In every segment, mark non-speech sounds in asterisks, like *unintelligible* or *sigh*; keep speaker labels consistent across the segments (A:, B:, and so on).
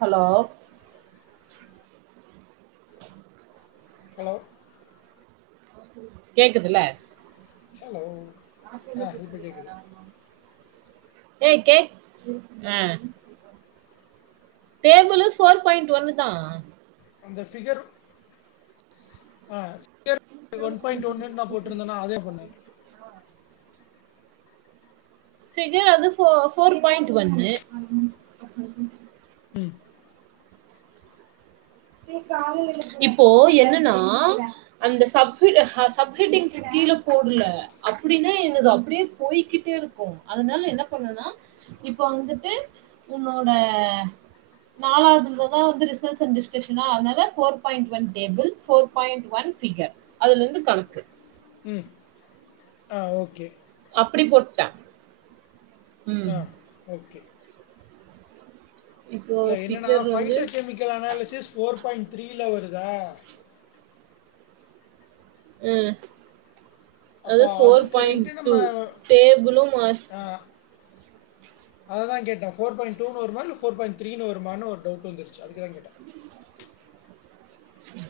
A: Hello
B: hello
A: கேக்குதில
B: hello
A: ஆ சொல்லு *unintelligible*
B: இப்போ
A: யார
B: கேட்குது
A: ஆமா ஏய் கேக் அ டேபிளு ஃபோர் பாயிண்ட் ஒன்னு தா
B: அந்த ஃபிகர் ஆ *unintelligible* ஒன் பாயிண்ட் ஒன் நா போட்டிருந்தேன அதே பண்னு
A: ஃபிகர் அது ஃபோ ஃபோர் பாயிண்ட் ஒன்னு
B: ம்
A: இப்போ என்னன்னா அந்த சப் கெட் சப் கெட்டீங்ஸ் கீழ போடல அப்டின்னா என்னுது அப்டியே போய்கிட்டே இருக் கு அதனால என்ன பண்ணனா இப்ப வந்துட்டு உன்னோட நாலாவது இததா வந்து ரிசர்ச் அண்ட் டிஸ் கஷனா அதனால four point one table four point one figure அதுல இருந்து கணக்கு
B: ம் ஆ ஓகே
A: அப்டி போட்டா
B: ஆ ஓகே
A: இப்போ
B: இல்ல என்னன்னா
A: ஃபிகர் வந்து
B: phytochemical analysis four point த்ரீல வருதா
A: ம் அது
B: அப்போ
A: ஃபோர்
B: அதுக்கு
A: பாயிண்ட்
B: ரெண்டு
A: டூ
B: நம்ம
A: டேபிளு மா
B: அததா கேட்டே ஃபோர் பாயிண்ட் டூ னு வருமா இல்ல ஃபோர் பாயிண்ட் த்ரீனு வருமான் ஒரு டவுட் வந்துருச்சு அதுக்கு தா கேட்டே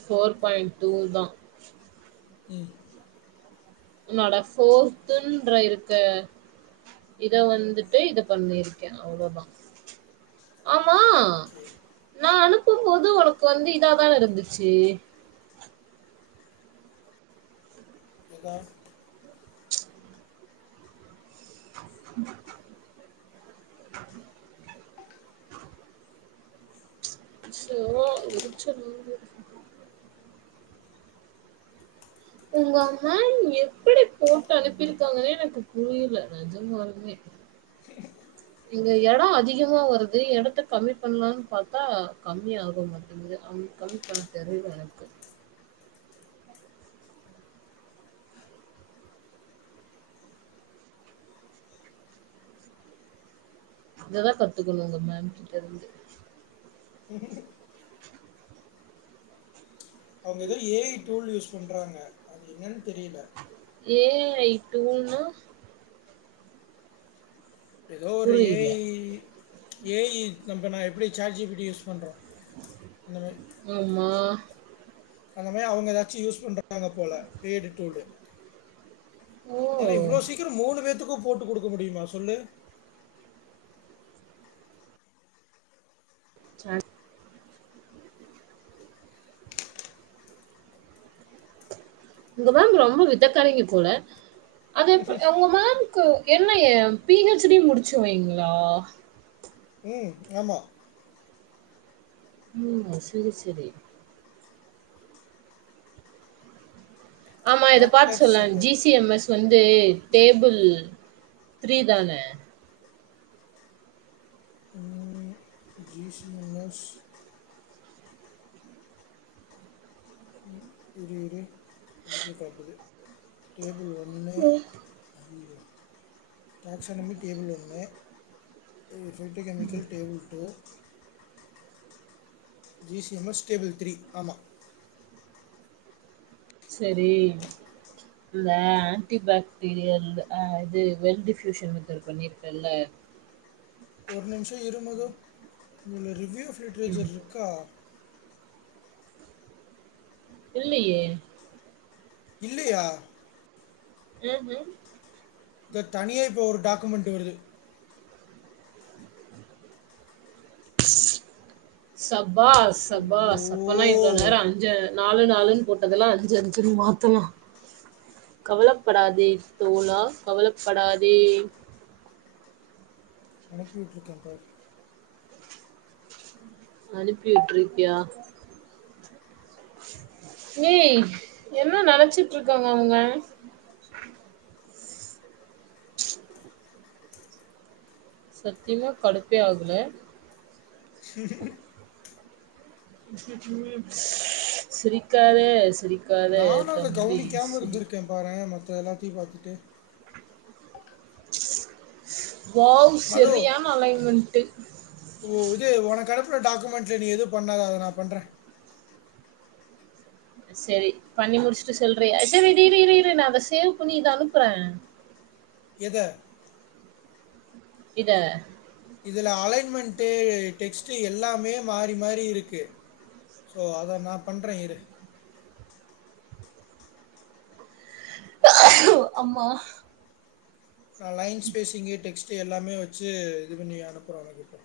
A: ஃபோர் பாயிண்ட் டூ தா
B: ம்
A: உன்னோட ஃபோர்த்துன்ற இருக்கு இத வந்துட்டு இத பண்ணிருக்கே அவ்ளோ தா ஆமா
B: ஓகே
A: நா அனுப்பும்போது ஒனக்கு வந்து இதா தான இருந்துச்சி
B: எதா
A: *inaudible* ச்சோ எருச்சல் ஆவுது உங்க மேம் எப்டி போட்டு அனுப்பியிருக்காங்கன்னே எனக்கு புரில நெஜமாலுமே இங்க எடோ அதிகமா வருது எடத்த கம்மி பண்லான் பாத்தா கம்மி ஆகவு மா வந்து அவ் கம்மிப்பண்ண தெரில எனக்கு இததா கத்துக்கனு உங்க மேம் கிட்டருந்து
B: அவுங்க எதோ ஏ ஐ டூல் யூஸ் பண்றாங்க அது என்னன் தெரில
A: ஏ ஐ டூல் னா
B: எதோ ஒரு ஏ
A: புரியல.
B: ஐ ஏ ஐ நம்ப நா எப்டி chat G P T use பண்றோ அந்த மாரி
A: ஆமா
B: அந்த மாரி அவுங்க எதாச்சு யூஸ் பண்றாங்க போல ஏ டு டூல்லு
A: ஓ!
B: ஏனா இவ்ளோ சீக்ரோ மூனு பேத்துக்கு போட்டு குடுக்க முடிமா சொல்லு
A: சான் உங்க மேம் ரொம்ப வித்தக்காரங்கி போல அத எப் ஒங்க மேம் க என்ன ஏ பி ஹெச் டி முடிச்சவைங்ளா
B: ம் ஆமா
A: ம் சேரி சேரி ஆமா இத பாத்து
B: டாக்டர்
A: சொல்லே G
B: Sangavi
A: C M S வந்து டேபிள் த்ரீ தான
B: ம் ஜி சி எம் எஸ் ம் இரு இரு *unintelligible* காட்டுது டேபிள் ஒன்னு அய்யியோ கனெக்ஷன் ஒன்னு டேபிள் ஒன்னு phytochemical table two G C M S table three ஆமா
A: சேரி இந்த ஆன்டிபாக்டீரியல் ஆ இது வெல் டிஃப்யூஷன் மெத்தட் பண்ணிருக்கல்ல
B: ஒரு நிம்ஷோ இரு மது இதுல ரிவ்யூ
A: ம்.
B: ஃபில்ட்ரேச்சர்ருக்கா
A: இல்லயே
B: இல்லயா
A: ம் ஹும்
B: ப்ப தனியா இப்போ ஒரு டாக்குமெண்ட்டு வருது
A: சப்பாஷ் சப்பாஷ்
B: ஐயோ
A: சப்பனா இவ்ள நேரோ அஞ்சு நாலு நாலுன் போட்டதெல்லா அஞ்சு அஞ்சுன் மாத்தலா கவலப்படாதே தோழா கவலப்படாதே
B: அனுப்பிவிட்ருக்கே பாரு
A: அனுப்பி விட்ருக்கியா ஏய் என்ன நெனச்சிட்ருக்காங்க அவுங்க சத்தியமா கடுப்பே ஆகல சிரிக்காத சிரிக்
B: நானு அத கவனிக்காம இருந்திருக்கே பாரே மத்ததெல்லாத்தையு பாத்துட்டு
A: வாவ்
B: மது
A: செரியான அலைன்மெண்ட்டு
B: ஓ இது உனக்கு அனுப்புன டாக்குமெண்ட்ல நீ எது பண்ணாத அத நா பண்ற
A: செரி பண்ணி முடிச்சுட்டு சொல்றிய செரி இரு இரு இரு இரு நா அத சேவ் பண்ணி இத அனுப்புற
B: எத
A: இத
B: இதுல அலைன்மெண்ட்டு டெக்ஸ்ட்டு எல்லாமே மாரி மாரி இருக்கு சோ அத நா பண்ற இரு
A: அம்மா
B: நா லைன் ஸ்பேஸிங்கு டெக்ஸ்ட்டு எல்லாமே வெச்சு இது பண்ணி அனுப்புற உனக்கு இப்போ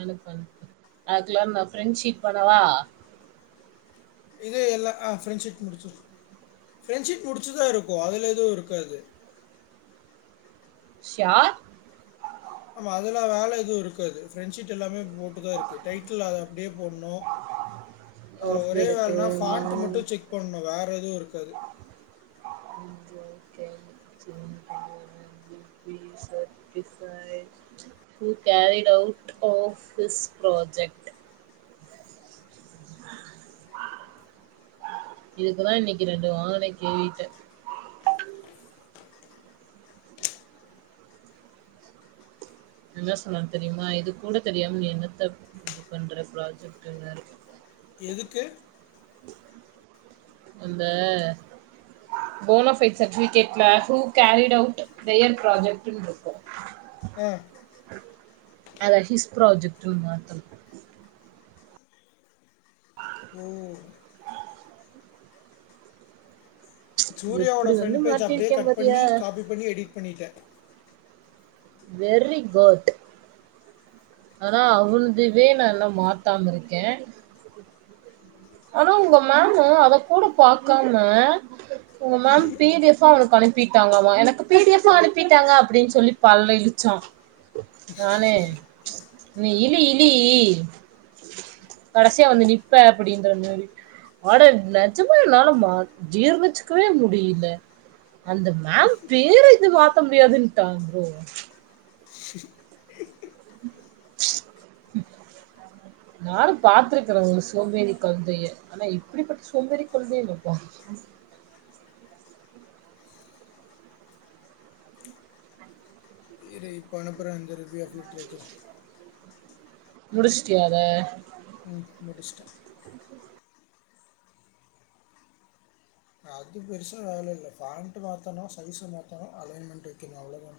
A: அனுப்பு அனுப்பு அதுக்குல நா ஃப்ரெண்ட் ஷீட் பண்ணவா
B: இதே எல்லா ஆ ஃப்ரெண்ட் ஷீட் முடிச்சிர்ரு ஃப்ரெண்ட்ஷீட் முடிச்சுதா இருக்கு அதுல எதுவு இருக்காது
A: ஷ்யூர்
B: ஆமா அதெல்லா வேல எதுவு இருக்காது ஃப்ரெண்ட் ஷீட் எல்லாமே போட்டுதா இருக்கு டைட்டில் அத அப்டியே போட்னு அதுல
A: ஆஃப் த
B: ஒரே வேலன்னா ஃபான்ட் மட்டு
A: ரெக்குயர்மெண்ட்
B: செக் பண்ணு வேற எதுவு இருக்காது
A: ஓகே ஓகே செரிங்க ப்ளீஸ் சார் பிஸ் I who carried out of is project இதுக்குதா இன்னைக்கு ரெண்டு வாங்குன கேவிட்டு என்ன சொன்னாரு தெரியுமா இது கூட தெரியாம நீ என்னத்த இது பண்ற ப்ராஜெக்ட்டுன்னாரு
B: எதுக்கு
A: அந்த அந்த போனஃபைட் சர்டிஃபிகேட்ல ஹூ கேரிட் அவுட் தெயர் ப்ராஜெக்ட்னு இருக்கு
B: ஆ
A: அத ஹிஸ் பிராஜெக்ட்டு மாத்தணு
B: ஓ சூர்யாவோட
A: எப்டி வந்து
B: ஃபிரண்ட் பேஜ அப்டே
A: மாத்திருக்கே
B: கட்
A: பாத்தியா
B: பண்ணி காபி பண்ணி எடிட் பண்ணிட்ட
A: வெரி குட் ஆனா அவுன்தேவே நா இன்னு மாத்தாம்ம இருக்கே ஆனா உங்க மேமு அத கூட பாக்காம உங்க மேம் பி டி எஃப் அவனுக்கு அனுப் பிட்டாங்கமா எனக்கு பி டி எஃப் அனுப்பிட்டாங்க அப்டின்னு சொல்லி பல்ல இளிச்சா நானே நீ இளி இளி கடசியா வந்து நிப்ப அப்டின் தனாரி அட நெஜமா என்னால மா ஜீர்ணச்சுக்கவே முடில அந்த மேம் பேர இது மாத்த முடியாதுன்ட்டாங் ப்ரோ நானு பாத்துருக்கே அந்த சோம்பேறி கழுதைய ஆனா இப்டிபட்ட சோம்பேறி கழுதைய நா பா
B: இரு இப்ப அனுப்பறே அங்க இருக்கு லிட்ரேச்சர்
A: முடுஸ்ட்டியா அத
B: ம் முடுஸ்ட்டே அது பெருசா வேல இல்ல ஃபேண்ட் மாத்தணு சைஸ்சு மாத்தணு அலைன்மெண்ட் வெக்கணு அவ்ளோ தா